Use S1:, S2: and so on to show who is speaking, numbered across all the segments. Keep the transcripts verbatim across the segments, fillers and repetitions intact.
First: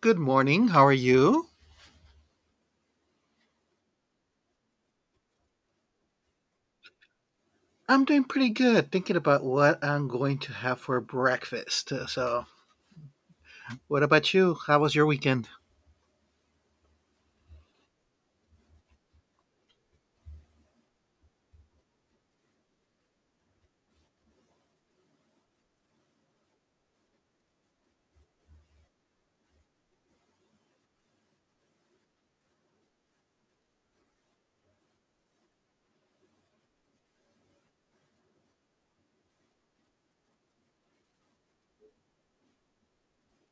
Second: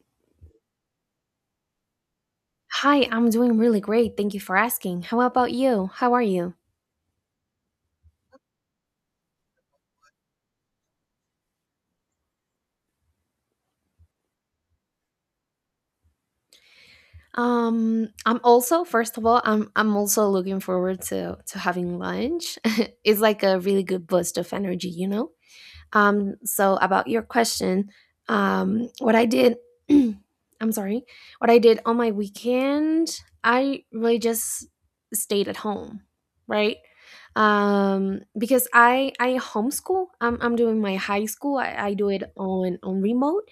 S1: Good morning. How are you?
S2: Hi, I'm doing really great. Thank you for asking. How about you? How are you?
S1: I'm doing pretty good, thinking about what I'm going to have for breakfast. Uh, So, what about you? How was your weekend?
S2: Um, I'm also, first of all, I'm I'm also looking forward to to having lunch. It's like a really good boost of energy, you know? Um, so about your question, um, what I did I'm sorry. What I did on my weekend, I really just stayed at home, right? um because i i homeschool, i'm, I'm doing my high school. I, I do it on on remote.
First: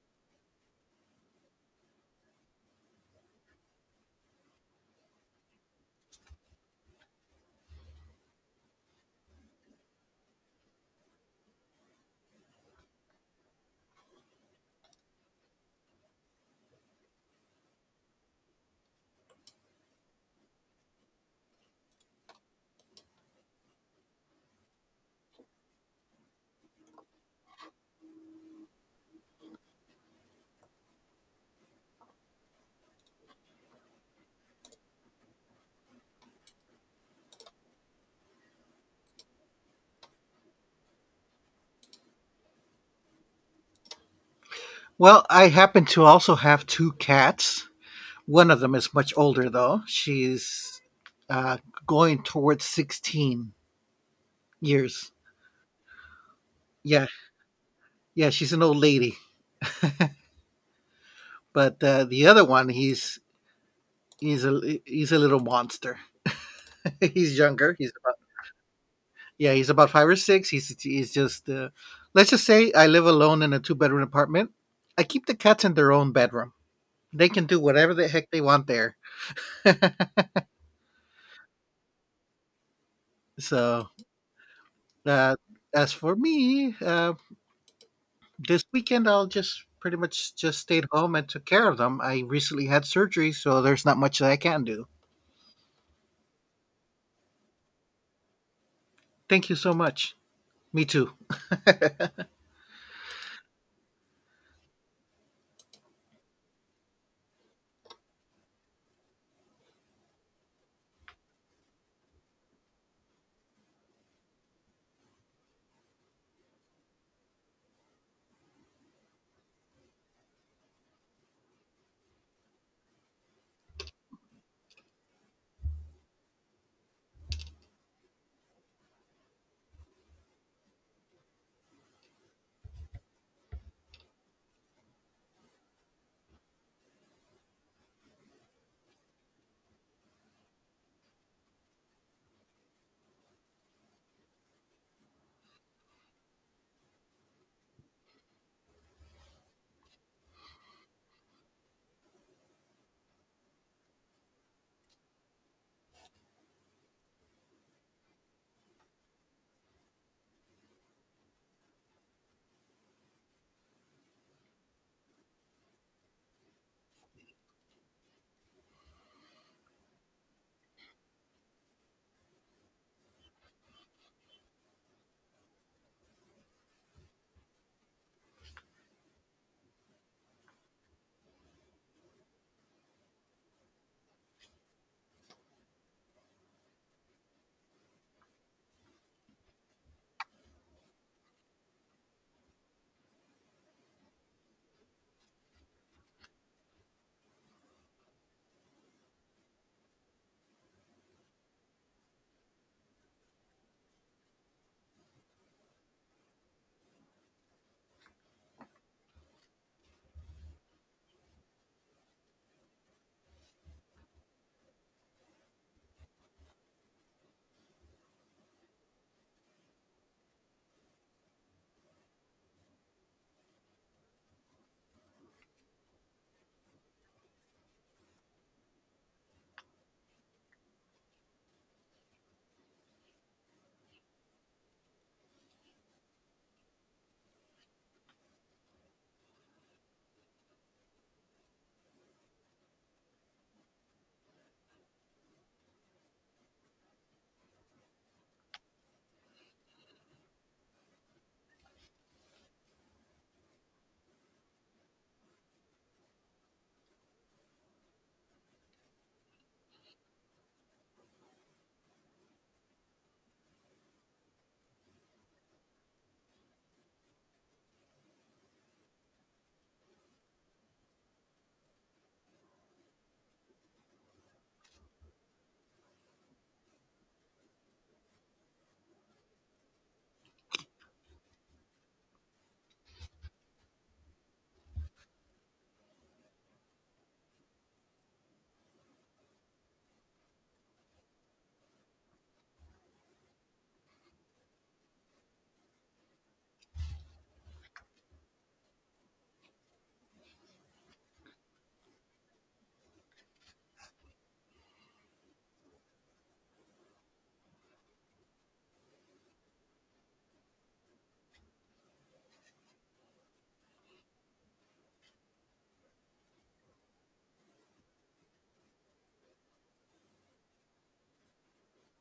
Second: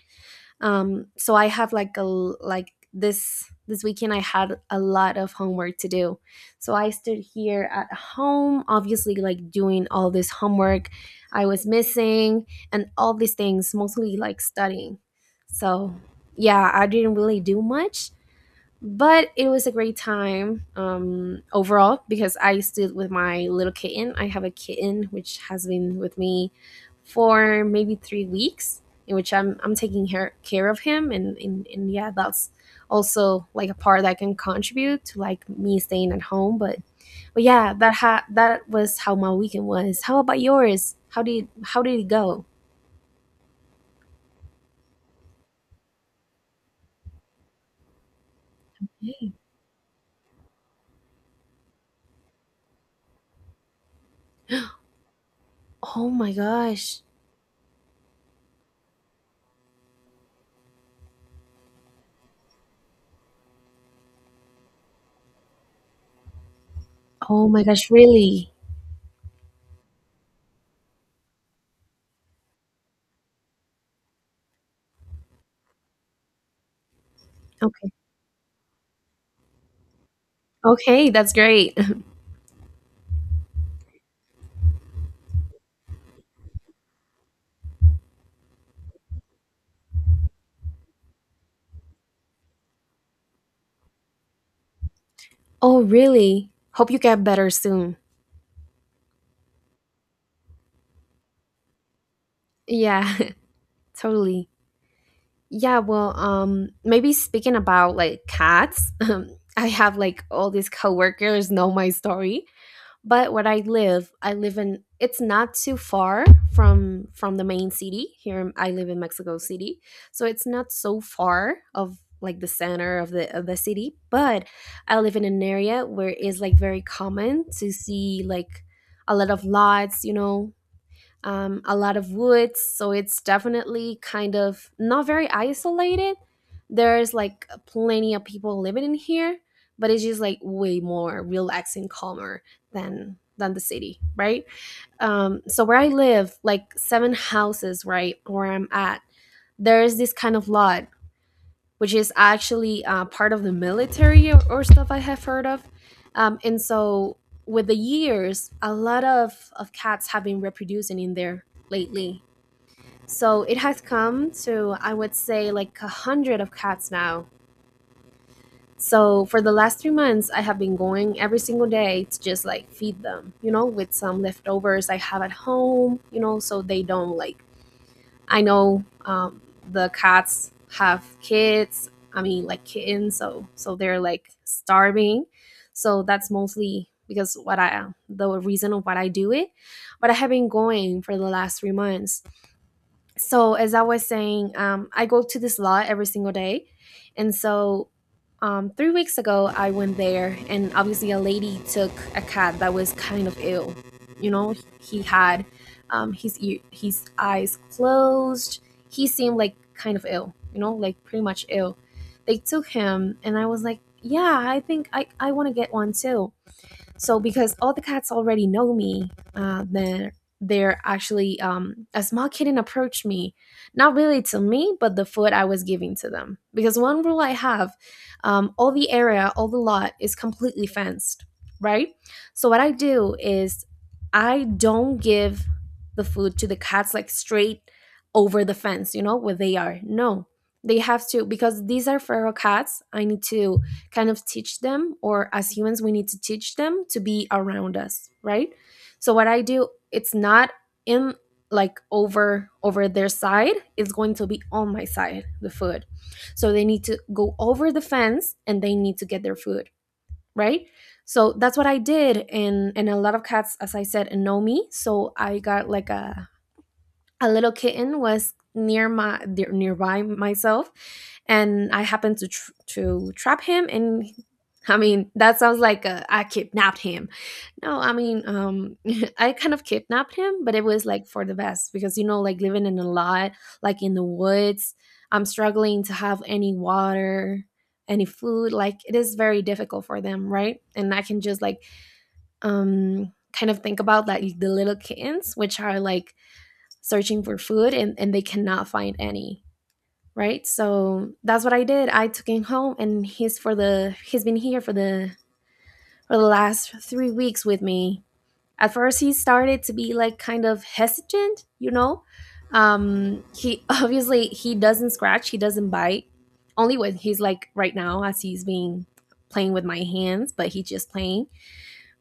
S2: Um so I have like a like this this weekend I had a lot of homework to do. So I stood here at home, obviously, like doing all this homework. I was missing and all these things, mostly like studying. So yeah, I didn't really do much, but it was a great time, um, overall, because I stood with my little kitten. I have a kitten which has been with me for maybe three weeks, in which I'm I'm taking her, care of him, and, and and yeah, that's also like a part that can contribute to like me staying at home. But but yeah, that ha- that was how my weekend was. How about yours? How did how did it go?
S1: Well, I happen to also have two cats. One of them is much older, though. She's uh, going towards sixteen years.
S2: Oh my gosh!
S1: Yeah, yeah, she's an old lady. But uh, the other one, he's he's a he's a little monster. He's
S2: Oh my
S1: younger.
S2: gosh!
S1: He's about.
S2: Really?
S1: Yeah, he's about five or six. He's he's just uh, let's just say I live alone in a two bedroom apartment. I keep the cats in their own bedroom. They can do
S2: Okay.
S1: whatever the heck they want there.
S2: Okay, that's great.
S1: So uh, as for me, uh, this weekend I'll just pretty much just stayed home and took care of them. I recently had surgery, so there's not much that I can do.
S2: Oh, really? Hope you get better soon.
S1: Thank you so much. Me too.
S2: Yeah, totally. Yeah, well, um, maybe speaking about like cats, um, I have like all these coworkers know my story, but where I live, I live in it's not too far from from the main city. Here I live in Mexico City, so it's not so far of like the center of the of the city, but I live in an area where it's like very common to see like a lot of lights, you know, um, a lot of woods, so it's definitely kind of not very isolated. There's like plenty of people living in here, but it's just like way more relaxing, calmer than than the city, right? Um, so where I live, like seven houses, right, where I'm at, there's this kind of lot which is actually uh, part of the military or, or stuff I have heard of. Um, and so, with the years, a lot of, of cats have been reproducing in there lately. So, it has come to, I would say, like a hundred of cats now. So, for the last three months, I have been going every single day to just like feed them, you know, with some leftovers I have at home, you know, so they don't like I know um, the cats have kids. I mean, like kittens, so so they're like starving. So that's mostly because what I the reason of what I do it. But I have been going for the last three months, so as I was saying, um, I go to this lot every single day, and so um, three weeks ago I went there, and obviously a lady took a cat that was kind of ill, you know. He had um, his ear, his eyes closed. He seemed like kind of ill, you know, like pretty much ill. They took him and I was like, yeah, I think i, I want to get one too. So because all the cats already know me, uh, then they're actually, um, a small kitten approached me, not really to me, but the food I was giving to them. Because one rule I have, um, all the area, all the lot is completely fenced, right? So what I do is I don't give the food to the cats like straight over the fence, you know, where they are. No, they have to, because these are feral cats. I need to kind of teach them, or as humans we need to teach them to be around us, right? So what I do, it's not in like over over their side, it's going to be on my side, the food. So they need to go over the fence and they need to get their food, right? So that's what I did. And and a lot of cats, as I said, know me, so I got like a a little kitten was near my dear- nearby myself, and I happened to tr- to trap him, and he- I mean that sounds like uh, I kidnapped him. No, I mean um I kind of kidnapped him, but it was like for the best because, you know, like living in a lot, like in the woods, I'm struggling to have any water, any food. Like it is very difficult for them, right? And I can just like um kind of think about like the little kittens which are like searching for food, and, and they cannot find any, right? So that's what I did. I took him home, and he's for the he's been here for the for the last three weeks with me. At first he started to be like kind of hesitant, you know. Um he obviously he doesn't scratch, he doesn't bite, only when he's like right now as he's being playing with my hands, but he's just playing.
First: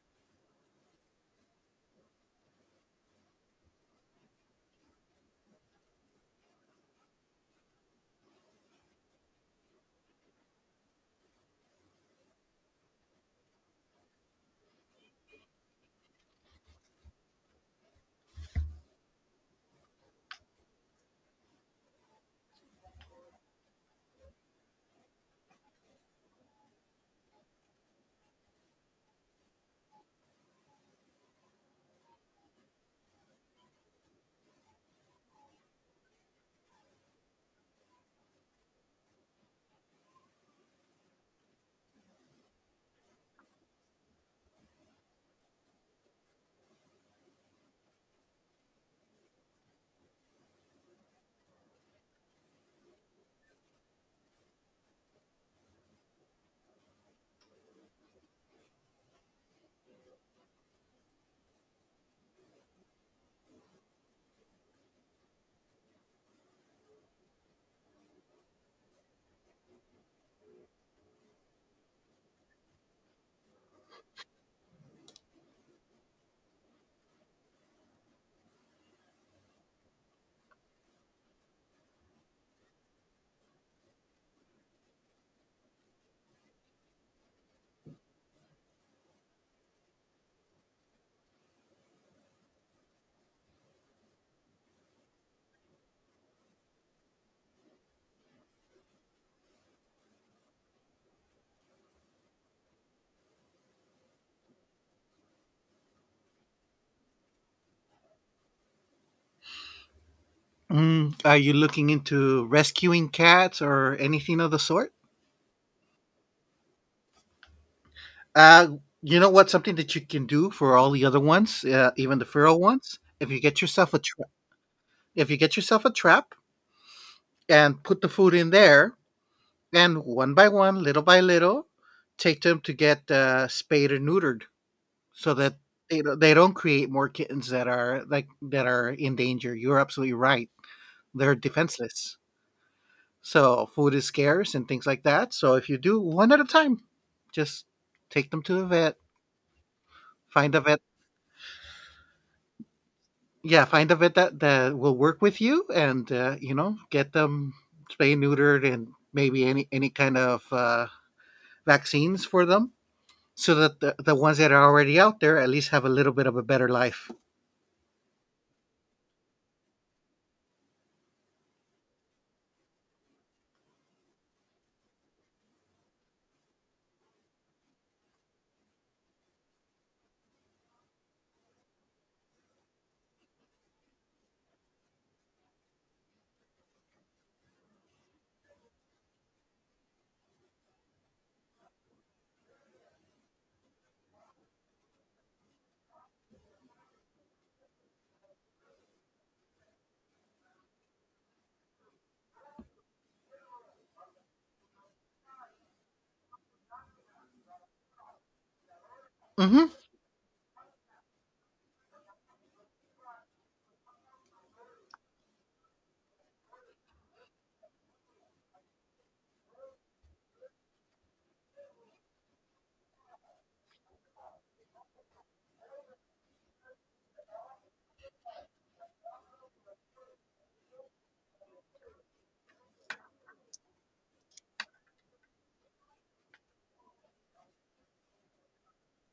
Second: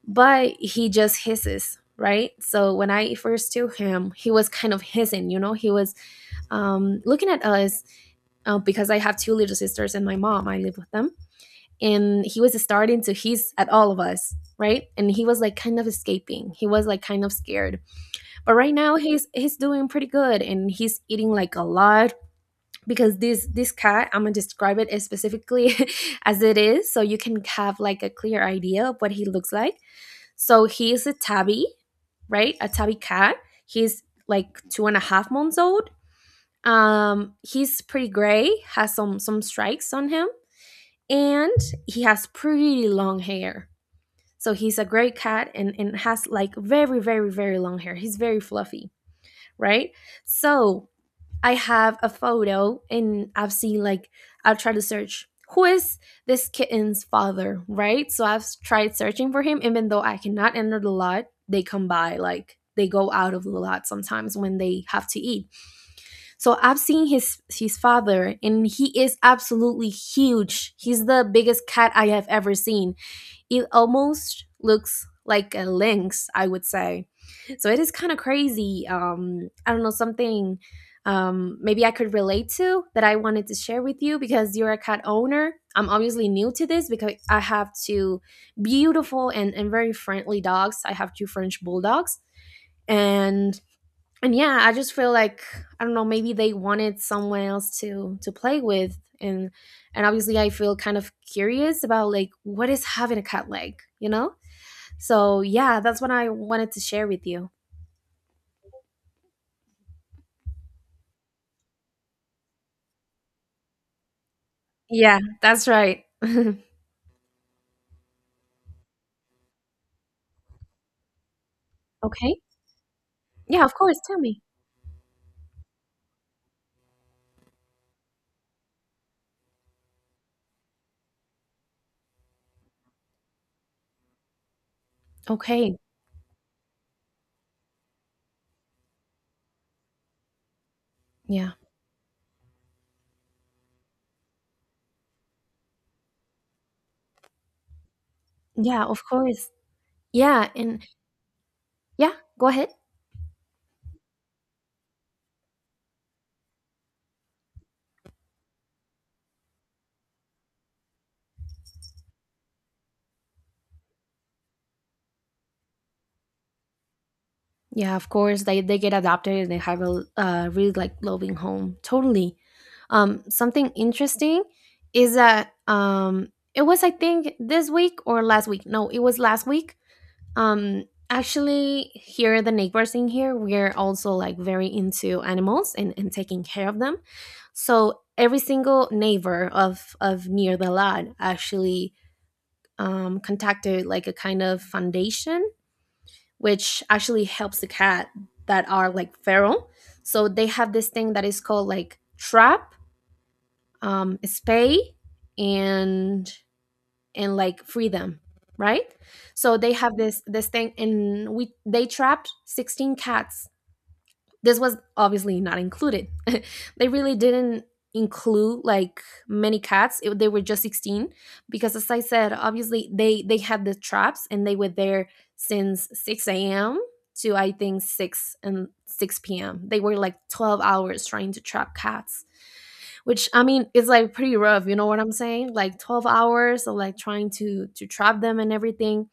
S2: But he just hisses, right? So when I first took him he was kind of hissing, you know. He was um, looking at us, uh, because I have two little sisters and my mom, I live with them. And he was starting to hiss at all of us, right? And he was like kind of escaping. He was like kind of scared. But right now he's he's doing pretty good and he's eating like a lot, because this this cat, I'm gonna describe it as specifically as it is, so you can have like a clear idea of what he looks like. So he is a tabby, right? A tabby cat. He's like two and a half months old. Um, he's pretty gray, has some some stripes on him, and he has pretty long hair. So he's a gray cat and and has like very very very long hair. He's very fluffy, right? So I have a photo, and I've seen like I'll try to search who is this kitten's father, right? So I've tried searching for him, even though I cannot enter the lot. They come by like they go out of the lot sometimes when they have to eat. So I've seen his his father, and he is absolutely huge. He's the biggest cat I have ever seen. It almost looks like a lynx, I would say. So it is kind of crazy. Um, I don't know something. Um, maybe I could relate to that. I wanted to share with you because you're a cat owner. I'm obviously new to this because I have two beautiful and, and very friendly dogs. I have two French bulldogs, and and yeah, I just feel like I don't know, maybe they wanted someone else to to play with, and and obviously I feel kind of curious about like what is having a cat like, you know? So yeah, that's what I wanted to share with you.
S1: Mm, are you looking into rescuing cats or anything of the sort?
S2: Yeah, that's right.
S1: Uh, you know what? Something that you can do for all the other ones, uh, even the
S2: Okay.
S1: feral ones, if you get
S2: Yeah, of
S1: yourself a
S2: course, tell
S1: tra-
S2: me.
S1: if you get yourself a trap and put the food in there, and one by one, little by little, take them to get uh, spayed or neutered, so that
S2: Okay.
S1: they don't- they don't create more kittens that are like that are in danger. You're absolutely right. They're
S2: Yeah.
S1: defenseless, so food is scarce and things like that. So if you do one at a time, just take them to the
S2: Yeah,
S1: vet,
S2: of course. Yeah,
S1: find a vet.
S2: and yeah, go ahead.
S1: Yeah, find a vet that that will work with you, and uh, you know, get them spay neutered and maybe any any kind of uh, vaccines for them, so that the, the ones that are already out there at least have a little bit of a better life.
S2: Yeah, of course they they get adopted and they have a uh, really like loving home. Totally. Um, something interesting is that um, it was I think this week or last week. No, it was last week. Um, actually, here the neighbors in here we're also like very into animals and and taking care of them. So every single neighbor of of near the lot actually, um, contacted like a kind of foundation which actually helps the cat that are like feral. So they have this thing that is called like trap, um, spay, and and like freedom, right? So
S1: Mm-hmm.
S2: they have this this thing, and we they trapped sixteen cats. This was obviously not included. They really didn't include like many cats. It, they were just sixteen, because as I said, obviously they they had the traps and they were there since six a m to I think six and six p m. They were like twelve hours trying to trap cats. Which I mean is like pretty rough, you know what I'm saying? Like twelve hours of like trying to to trap them and everything,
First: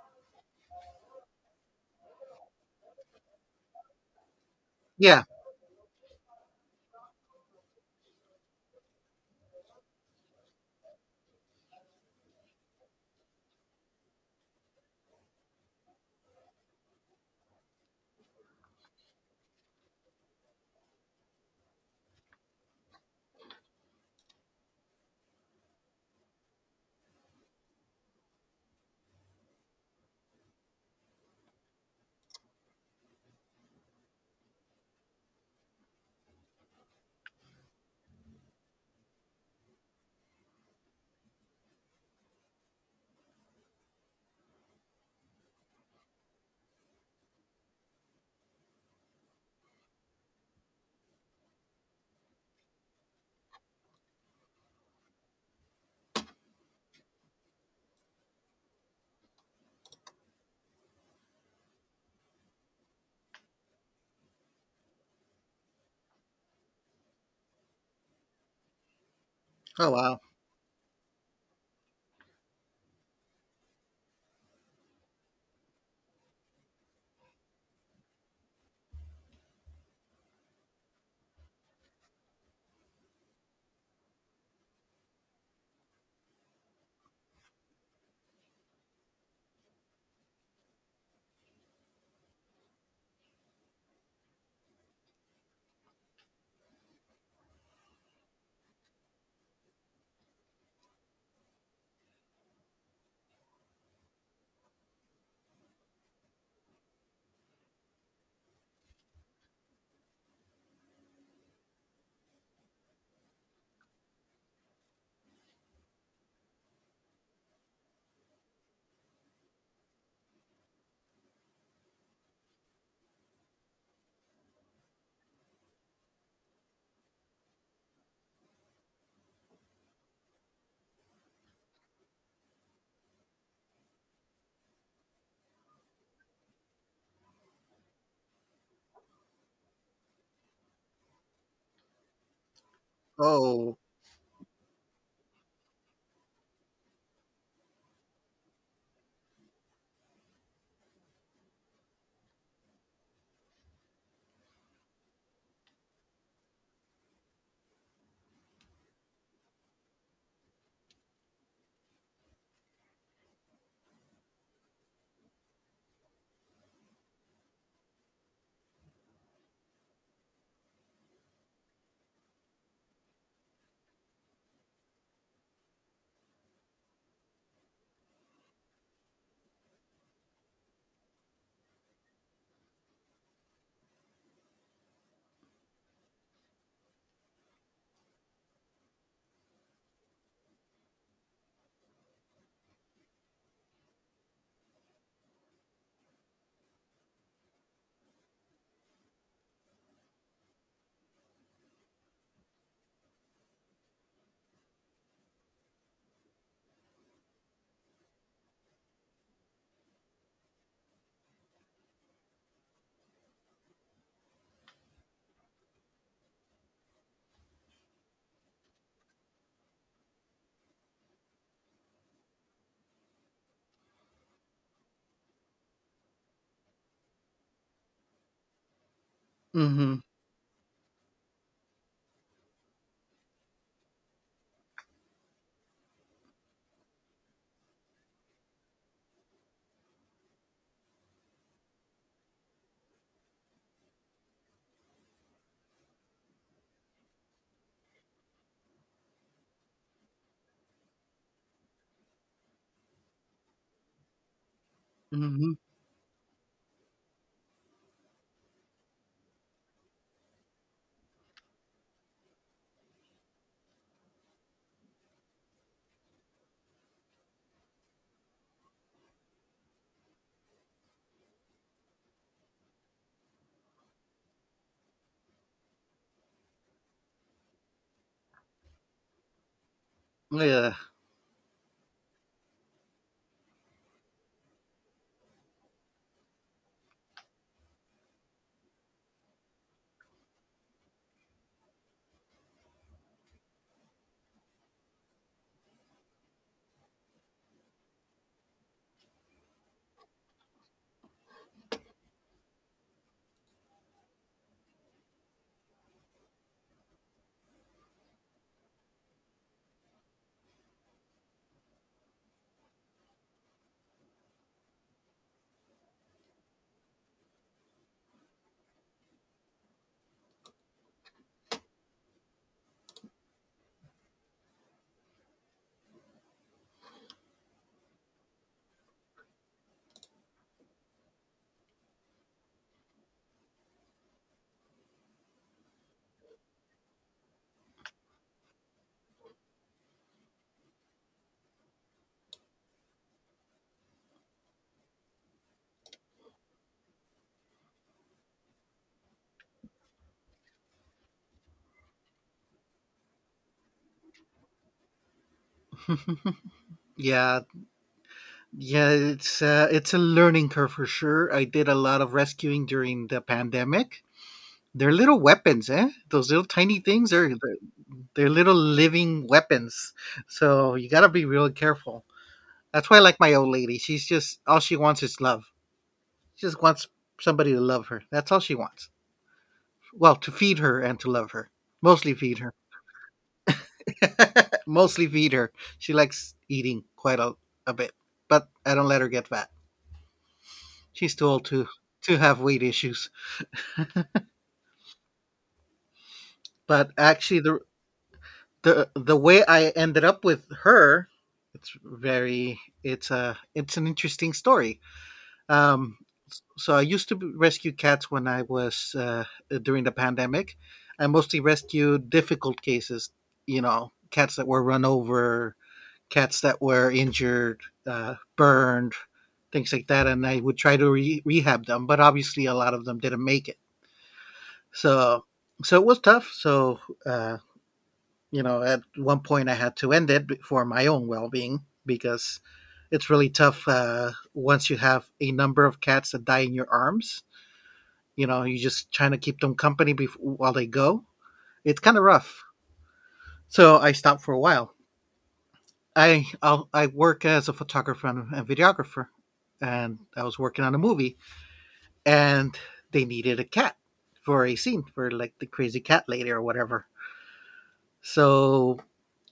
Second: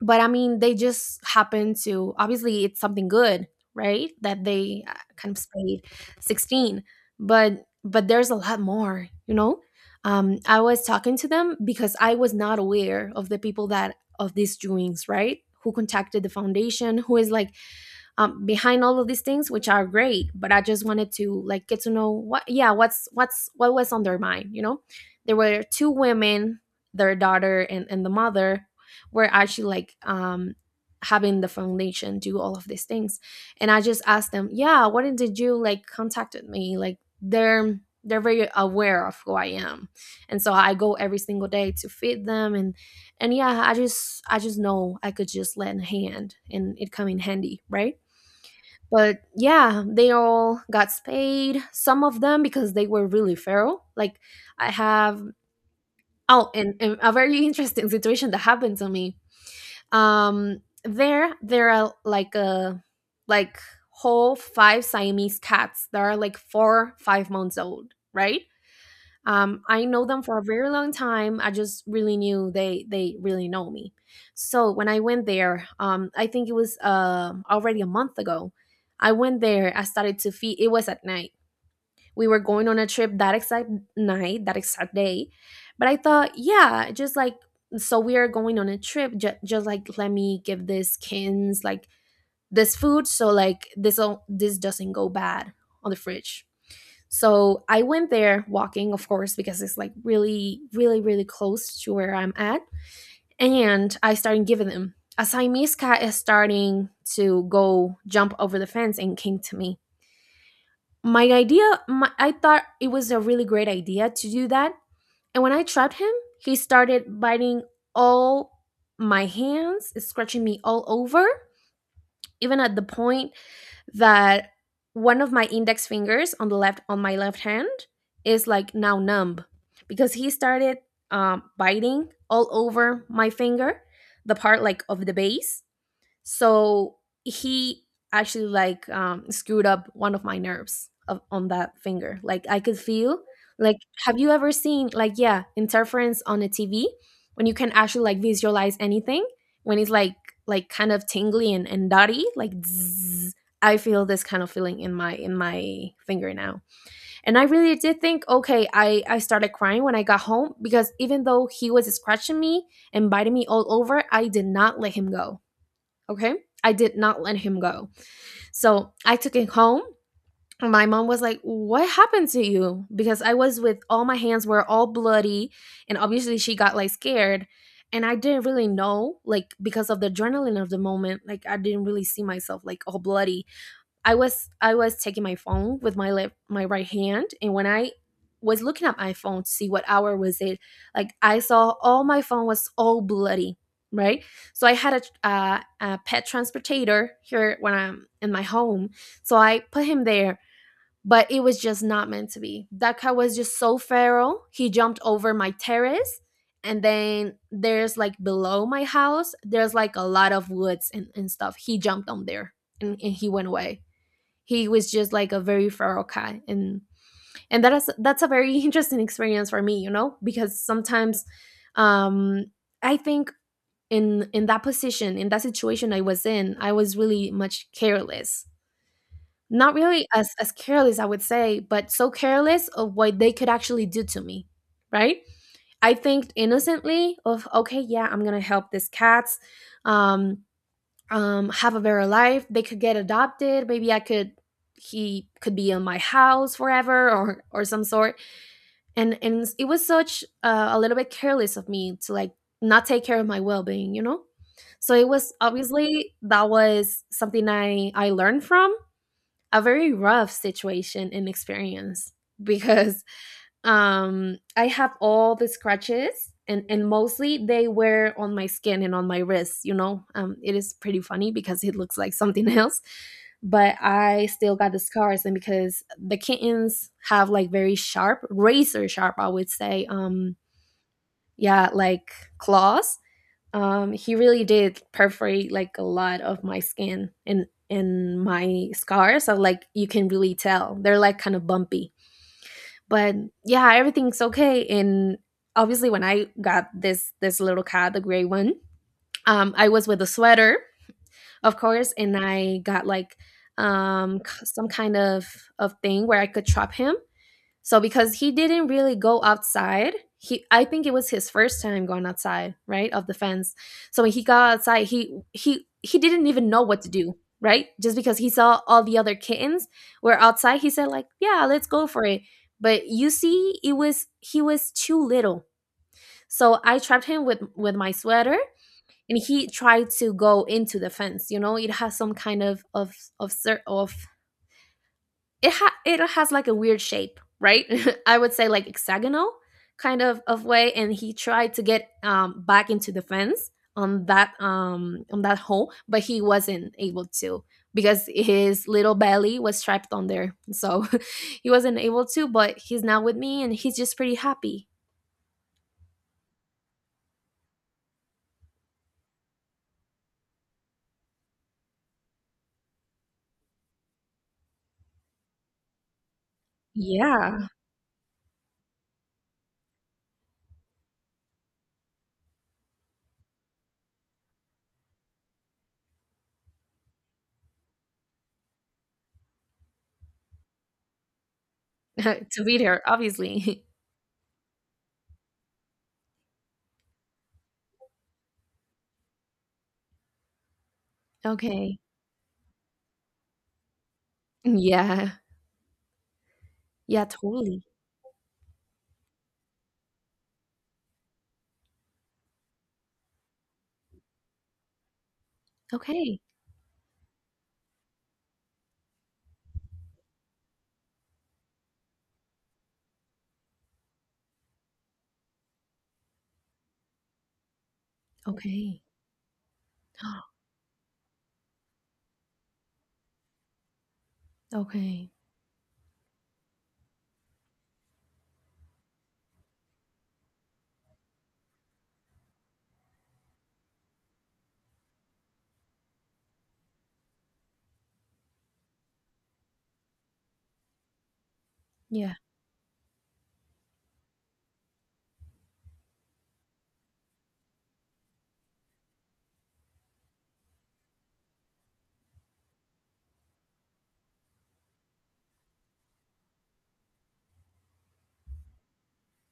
S2: but I mean, they just happen to obviously it's something good, right? That they uh,
S1: Yeah.
S2: kind of stayed sixteen, but but there's a lot more, you know. Um, I was talking to them because I was not aware of the people that of these doings, right? Who contacted the foundation? Who is like um, behind all of these things which are great, but I just wanted to like get to know what, yeah, what's what's what was on their mind you know There were two women, their daughter and, and the mother were actually like um having the foundation do all of these things. And I just asked them, yeah, why did you like contacted me? Like they're they're very aware of who I am. And so I go every single day to feed them, and and yeah, i just i just know I could just lend a hand and it come in handy, right? But yeah, they all got spayed. Some of them because they were really feral. Like I have oh, and, and a very interesting situation that happened to me. Um, there there are like a like whole five Siamese cats that are like four five months old, right? um, I
S1: Oh
S2: know
S1: wow.
S2: them for a very long time. I just really knew they they really know me. So when I went there, um, I think it was uh, already a month ago. I went there. I started to feel it was at night. We were going on a trip that exact night, that exact day. But I thought, yeah, just like, so we are going on a trip. Just, just like, let me give these kids like this food, so like this o- this doesn't go bad on the fridge. So I went there walking, of course, because it's like really, really, really close to where I'm at. And I started giving them. As Siamese is starting to go jump over the fence and came to me. My idea, my, I thought it was a really great idea to do that. And when I trapped him, he started biting all my hands, scratching me all over, even at the point that one of my index fingers on the left on my left hand is like now numb, because he started um, biting all over my finger, the part like of the base. So he actually like um, screwed up one of my nerves of, on that finger. Like, I could feel,
S1: Oh.
S2: like, have you ever seen like, yeah, interference on a TV, when you can actually like visualize anything, when it's like like kind of tingly and, and dotty, like zzz? I feel this kind of feeling in my in my finger now. And I really did think, okay, i i started crying when I got home, because even though he was scratching me and biting me all over, I did not let him go. Okay. I did not let him go. So I took it home. My mom was like, "What happened to you?" Because I was with all, my hands were all bloody. And obviously she got like scared. And I didn't really know, like, because of the adrenaline of the moment, like, I didn't really see myself like all bloody. I was I was taking my phone with my left, my right hand, and when I was looking at my phone to see what hour was it, like, I saw all my phone was all bloody, right? So I had a, uh, a pet transportator here when I'm in my home, so I put him there. But it was just not meant to be. That cat was just so feral, he jumped over my terrace, and then there's like below my house, there's like a lot of woods and, and stuff. He jumped on there, and, and he went away. He was just like a very feral cat. And and that is that's a very interesting experience for me, you know, because sometimes um I think, in in that position, in that situation I was in, I was really much careless. Not
S1: Mm-hmm.
S2: really as as careless, I would say, but so careless of what they could actually do to me, right? I think innocently of, okay, yeah, I'm gonna help these cats, um um, have a better life. They could get adopted. Maybe I could he could be in my house forever or or some sort. And and it was such uh, a little bit careless of me to like not take care of my well being, you know. So it was
S1: Mm-hmm.
S2: obviously, that was something I I learned from a very rough situation and experience because um I have all the scratches and and mostly they were on my skin and on my wrists you know um It is pretty funny because it looks like something else, but I still got the scars. And because the kittens have like very sharp, razor sharp, I would say, um
S1: Yeah.
S2: yeah, like, claws. Um he really did perforate like a lot of my skin and and my scars, so like you can really tell they're like kind of bumpy. But yeah, everything's okay. And obviously when I got this this little cat, the gray one, um I was with a sweater, of course, and I got like um k- some kind of of thing where I could trap him. So because he didn't really go outside, he, I think it was his first time going outside, right, of the fence. So when he got outside, he he he didn't even know what to do, right? Just because he saw all the other kittens were outside, he said like, "Yeah, let's go for it." But you see, it was he was too little. So I trapped him with with my sweater, and he tried to go into the fence, you know? It has some kind of of of cer- of it ha- it has like a weird shape, right? I would say like hexagonal kind of of way, and he tried to get um, back into the fence, on that um on that hole, but he wasn't able to, because his little belly was trapped on there, so he wasn't able to. But he's now with me, and he's just pretty happy.
S1: Yeah. Yeah. It's uh, it's a learning curve for sure. I did a lot of rescuing during the pandemic. They're little weapons, eh? Those little tiny things are.
S2: Yeah,
S1: They're little living weapons. So you gotta be really careful. That's why I like my old lady. She's just all she wants is love. She just wants somebody to love her. That's all she wants. Well, to feed her and to love her. Mostly feed
S2: to
S1: her.
S2: be there, obviously.
S1: Mostly feed her. She likes eating quite a, a bit. But I don't let her get fat. She's too old to
S2: Okay.
S1: to have weight issues.
S2: Yeah.
S1: But
S2: Yeah.
S1: actually the
S2: Totally.
S1: the the way I ended up with her, it's very it's a it's an interesting story. Um,
S2: Okay.
S1: so I used to b- rescue cats when I was uh, during the pandemic. I mostly rescued difficult cases, you know, cats that were run over, cats that were injured, uh,
S2: Okay.
S1: burned, things like that. And I would try to re- rehab them, but obviously a lot of them didn't make it.
S2: Okay.
S1: So, so it was tough. So, uh, you know, at one point I had to end it for my own well-being because it's really tough uh, once you have a number of cats that die in your arms, you know, you're just trying to keep them company bef- while they go. It's kind of
S2: Yeah.
S1: rough. So I stopped for a while. I I'll, I work as a photographer and and videographer, and I was working on a movie, and they needed a cat for a scene for like the crazy cat lady or whatever. So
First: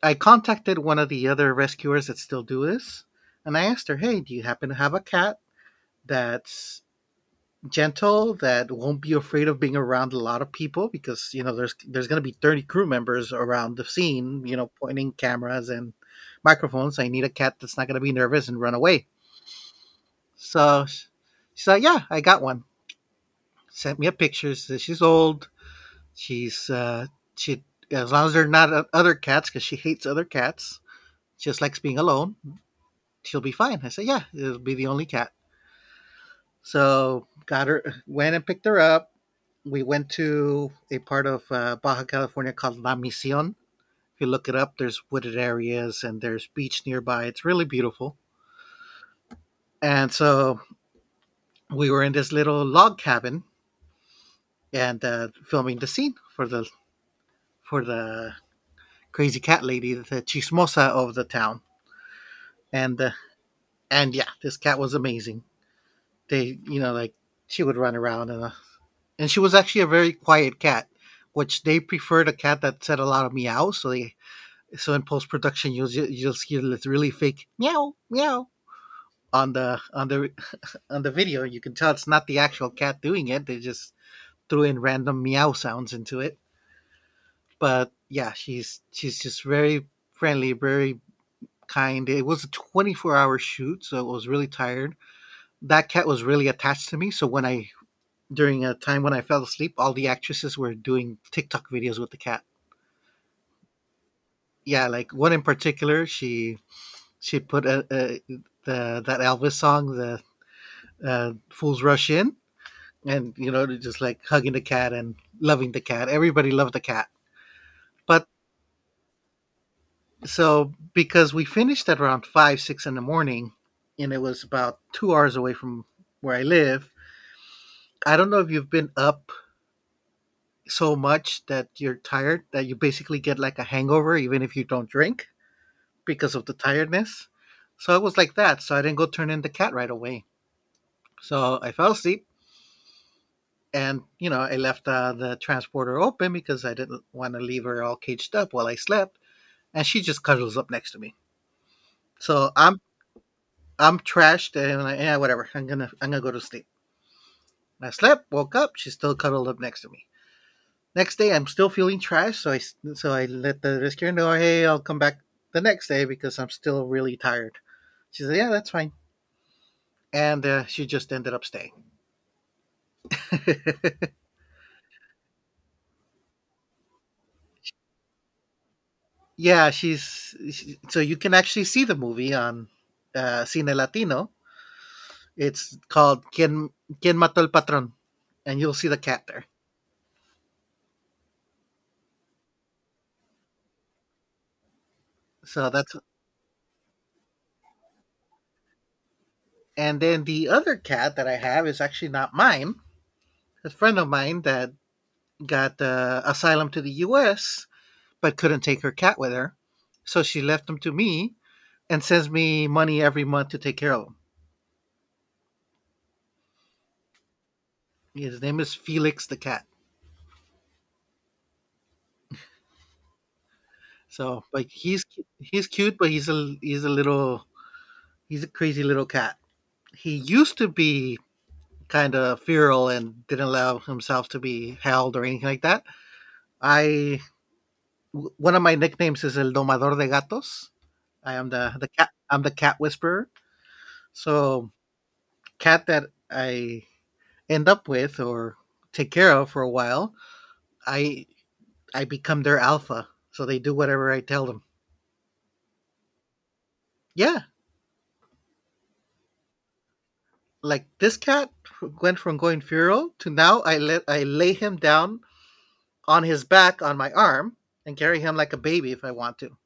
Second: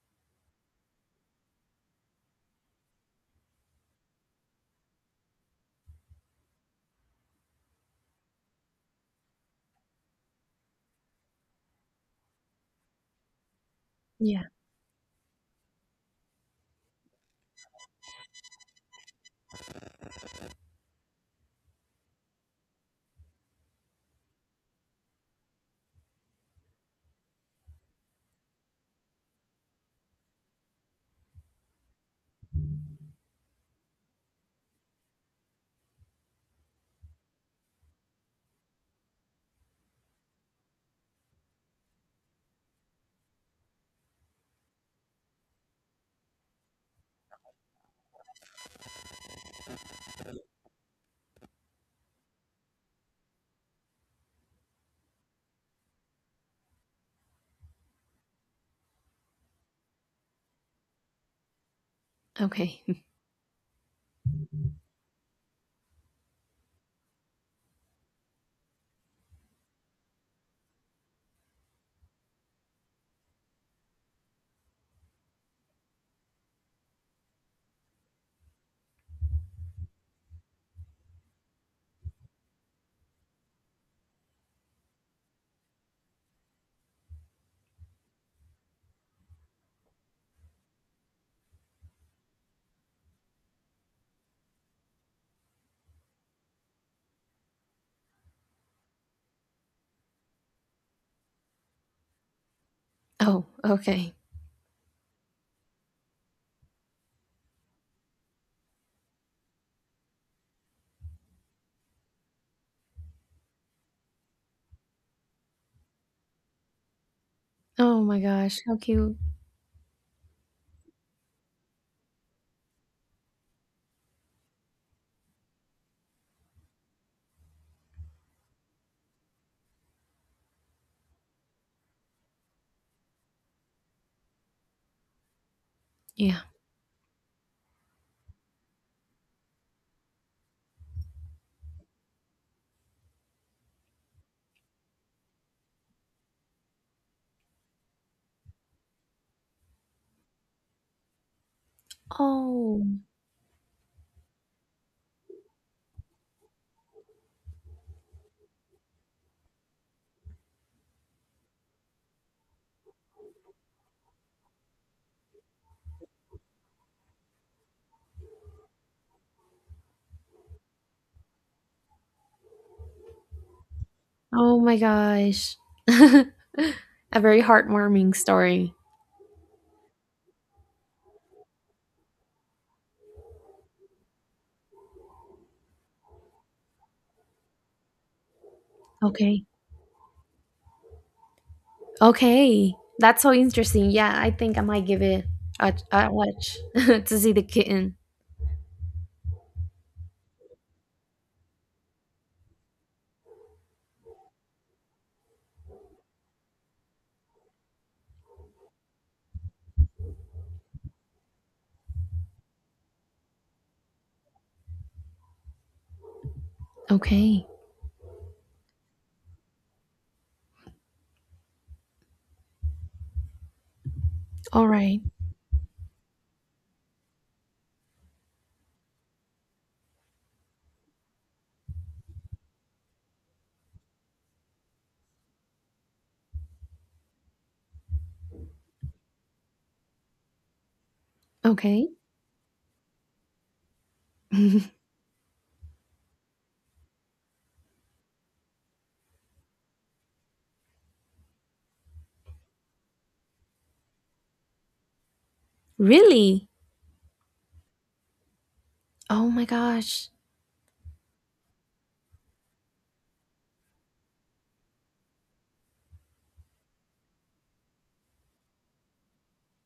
S1: I contacted one of the other rescuers that still do this, and I asked her, "Hey, do you happen to have a cat that's gentle that won't be afraid of being around a lot of people because you know there's there's going to be thirty crew members around the scene,
S2: Yeah.
S1: you know, pointing cameras and microphones. I need a cat that's not going to be nervous and run away." So sh- she's like, yeah, I got one. Sent me a picture, says she's old, she's uh she, as long as they're not o- other cats, because she hates other cats, she just likes being alone, she'll be fine. I said, yeah, it'll be the only cat. So got her, went and picked her up. We went to a part of uh, Baja California called La Misión. If you look it up, there's wooded areas and there's beach nearby. It's really beautiful. And so we were in this little log cabin and uh, filming the scene for the for the crazy cat lady, the chismosa of the town.
S2: Okay.
S1: And uh, and yeah, this cat was amazing. They, you know, like she would run around and uh, and she was actually a very quiet cat, which they preferred a cat that said a lot of meow. So they, so in post production you'll you'll see this really fake meow meow on the on the on the video. You can tell it's not the actual cat doing it. They just threw in random meow sounds into it. But yeah, she's she's just very friendly, very kind. It was a twenty-four hour shoot, so it was really tired. That cat was really attached to me. So when I during a time when I fell asleep, all the actresses were doing TikTok videos with the cat.
S2: Oh, okay.
S1: Yeah, like one in particular, she she put a, a the, that Elvis song, the uh, "Fools Rush In," and you know, just like hugging the cat and loving the cat. Everybody loved the cat,
S2: Oh my
S1: but
S2: gosh, how cute.
S1: so because we finished at around five, six in the morning, and it was about two hours away from where I live. I don't know if you've been up so much that you're tired that you basically get like a hangover, even if you don't drink, because
S2: Yeah.
S1: of the tiredness. So it was like that. So I didn't go turn in the cat right away. So I fell asleep and, you know, I left uh, the transporter open because I didn't want to leave her all caged up while I slept. And she just cuddles up next to me. So I'm
S2: Oh.
S1: I'm trashed and I'm like, yeah, whatever. I'm gonna I'm gonna go to sleep. I slept, woke up, she's still cuddled up next to me. Next day, I'm still feeling trashed, so I s- so I let the rescuer know, hey, I'll come back the next day because I'm still really tired. She said, yeah, that's fine, and uh, she just ended up staying.
S2: Oh my gosh. A very heartwarming story.
S1: Yeah, she's she- so you can actually see the movie on uh, Cine Latino. It's called "Quien Quien Mató el Patrón," and you'll see the cat there.
S2: Okay. Okay. That's so interesting. Yeah, I think I might give it
S1: So
S2: a,
S1: that's,
S2: a watch to see the kitten.
S1: and then the other cat that I have is actually not mine. A friend of mine that got uh, asylum to the U S but couldn't take her cat with her, so she left him to me and sends me money every month to take care of him.
S2: Okay.
S1: His name is Felix the cat. So,
S2: All
S1: like
S2: right.
S1: he's cu- he's cute, but he's a he's a little. He's a crazy little cat. He used to be kind of feral and didn't allow himself to be held or anything like that. I one of my nicknames is El Domador de Gatos. I am the the
S2: Okay.
S1: cat. I'm the cat whisperer. So cat that I end up with or take care of for a while, I I become their alpha. So they do whatever I tell them.
S2: Really?
S1: Yeah,
S2: Oh my gosh.
S1: like this cat went from going feral to now I let I lay him down on his back on my arm and carry him like a baby if I want to.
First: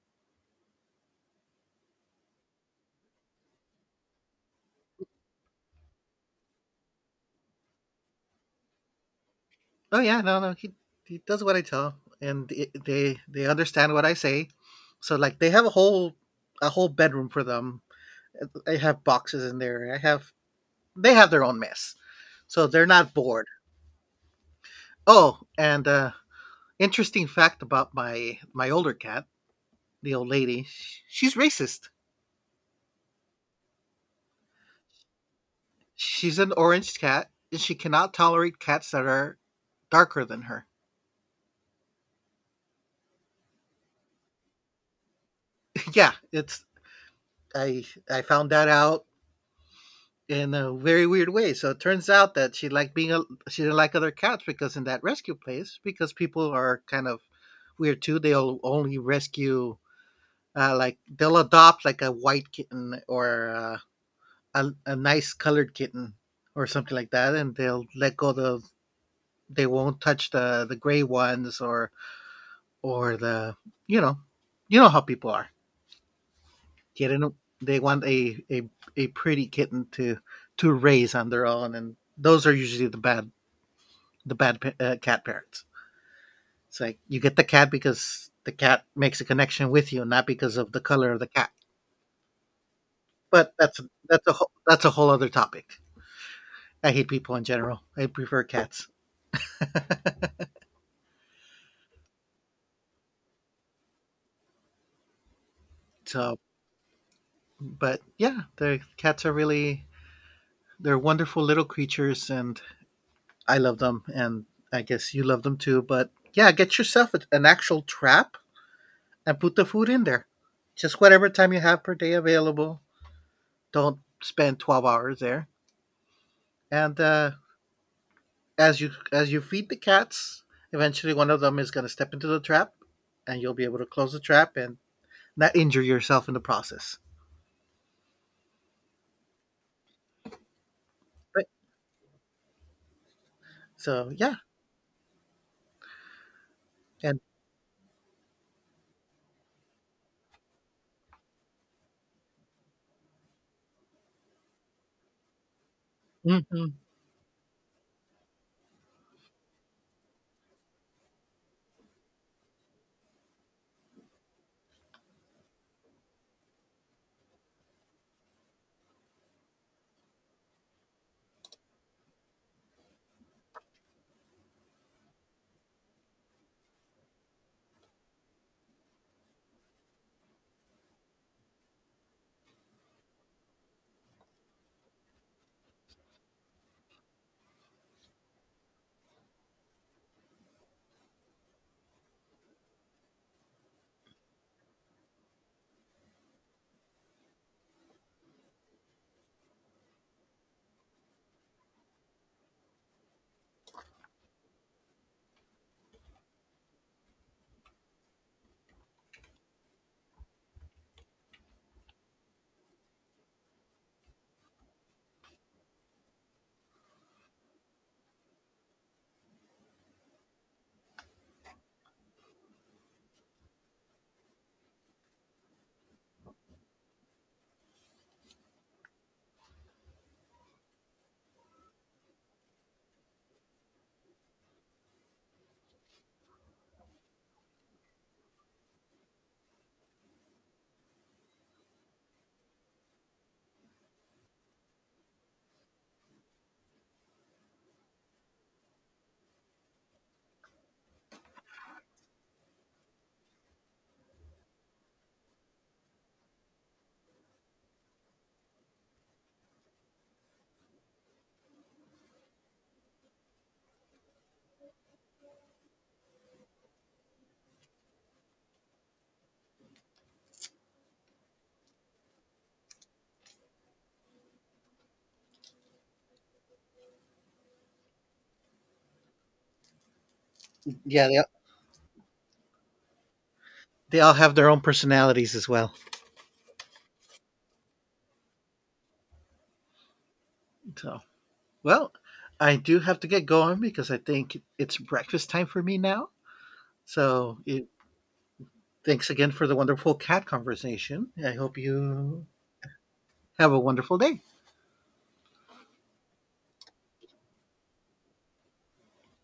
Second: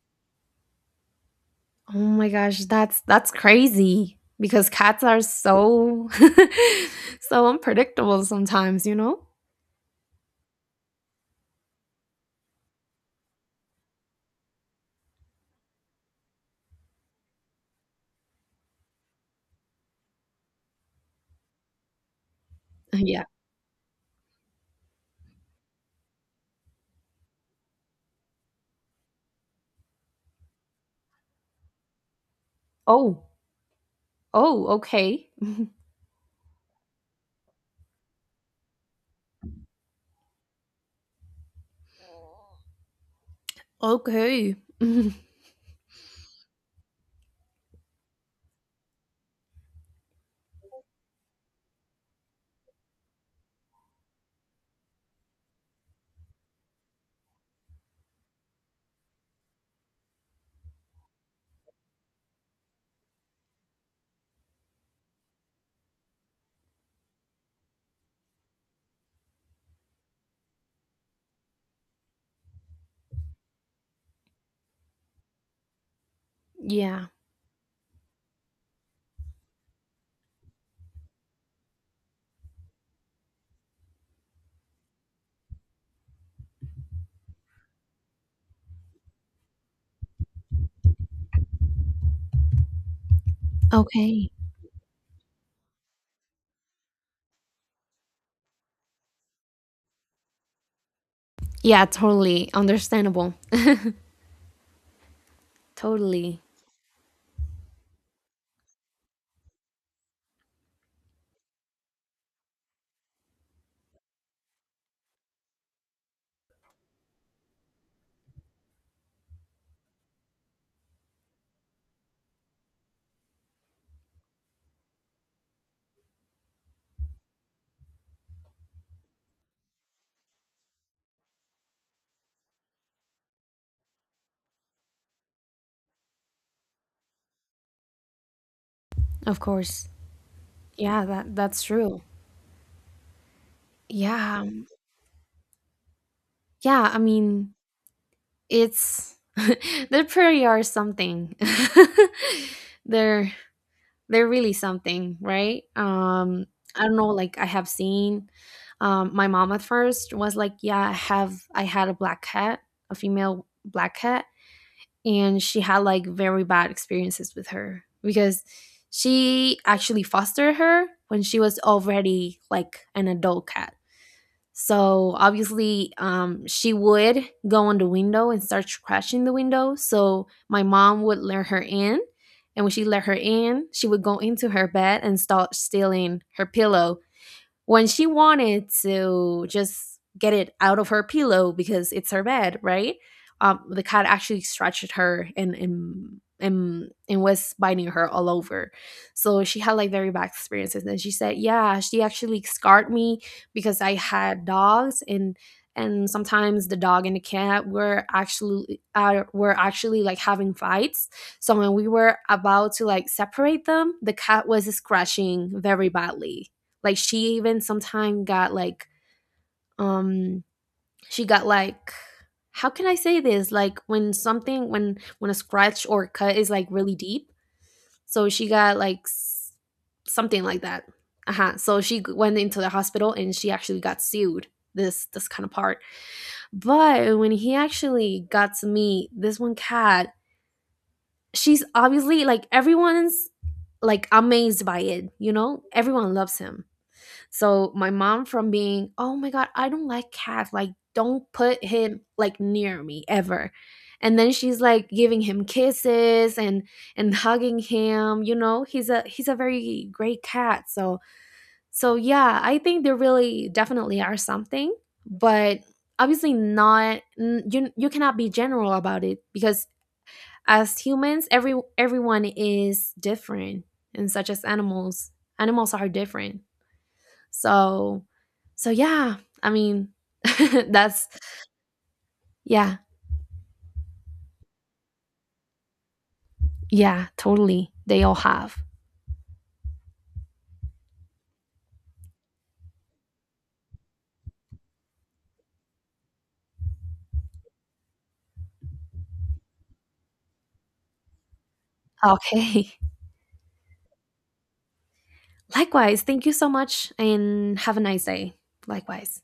S2: Oh my gosh, that's that's crazy because cats are so so unpredictable sometimes, you know?
S1: Oh yeah, no, no, he he does what I tell him, and it- they they understand what I say. So like they have a whole a whole bedroom for them. I have boxes in there. I have they have their own mess, so they're not
S2: Yeah.
S1: bored. Oh, and uh, interesting fact about my my older cat, the old lady. She's racist.
S2: Oh, Oh, okay.
S1: She's an orange cat, and she cannot tolerate cats that are darker than her.
S2: Okay.
S1: Yeah, it's, I I found that out in a very weird way. So it turns out that she liked being a she didn't like other cats because in that rescue place, because people are kind of weird too. They'll only rescue uh, like they'll adopt like a white kitten or uh, a a nice colored kitten or something like that, and they'll let go the they won't touch the the gray ones, or or the you know, you know how people are
S2: Yeah.
S1: getting, they want a, a a pretty kitten to to raise on their own, and those are usually the bad the bad uh, cat parents. It's like you get the cat because the cat makes a connection with you, not because of the color of the cat. But that's that's
S2: Okay.
S1: a whole, that's a whole other topic. I hate people in general, I prefer cats.
S2: Yeah, totally understandable.
S1: So
S2: Totally.
S1: but yeah, the cats are really, they're wonderful little creatures, and I love them, and I guess you love them too. But yeah, get yourself an actual trap and put the food in there. Just whatever time you have per day available. Don't spend twelve hours there. And uh, as you as you feed the cats, eventually one of them is going to step into the trap, and you'll be able to close the trap and not injure yourself in the process.
S2: Of course. Yeah, that
S1: But,
S2: that's true.
S1: so yeah,
S2: Yeah. Yeah, I
S1: and
S2: mean, it's they pretty are something. they're they're really something, right? Um
S1: mhm.
S2: I don't know, like I have seen um my mom at first was like, "Yeah, I have I had a black cat, a female black cat," and she had like very bad experiences with her, because she actually fostered her when she was already like an adult cat. So obviously, um, she would go on the window and start crashing the window. So my mom would let her in, and when she let her in, she would go into her bed and start stealing her pillow, when she wanted to just get it out of her pillow because it's her bed, right? Um, the cat actually scratched her and and and and was biting her all over. So she had like very bad experiences. And she said, "Yeah, she actually scarred me because I had dogs and." And sometimes the dog and the cat were actually uh, were actually like having fights. So when we were about to like separate them, the cat was scratching very badly. Like, she even sometimes got like um she got like, how can I say this? Like, when something when when a scratch or cut is like really deep. So she got like s- something like that. Uh-huh. So she g- went into the hospital and she actually got sued. This this kind of part. But when he actually got to meet this one cat, she's obviously like everyone's like amazed by it, you know? Everyone loves him. So my mom from being, "Oh my god, I don't like cats. Like, don't put him like near me ever." And then she's like giving him kisses and and hugging him, you know? He's a he's a very great cat. So so yeah, I think they really definitely are something, but obviously not n- you you cannot be general about it, because as humans, every everyone is different, and such as animals. Animals are different. So so yeah, I mean, that's
S1: Yeah, they
S2: yeah,
S1: they all have their own personalities as well.
S2: yeah, totally. They all have.
S1: So well, I do have to get going because I think it's breakfast time for me now. So it, thanks again for the wonderful cat conversation. I hope you
S2: Okay.
S1: have a wonderful day.
S2: Likewise, thank you so much and have a nice day. Likewise.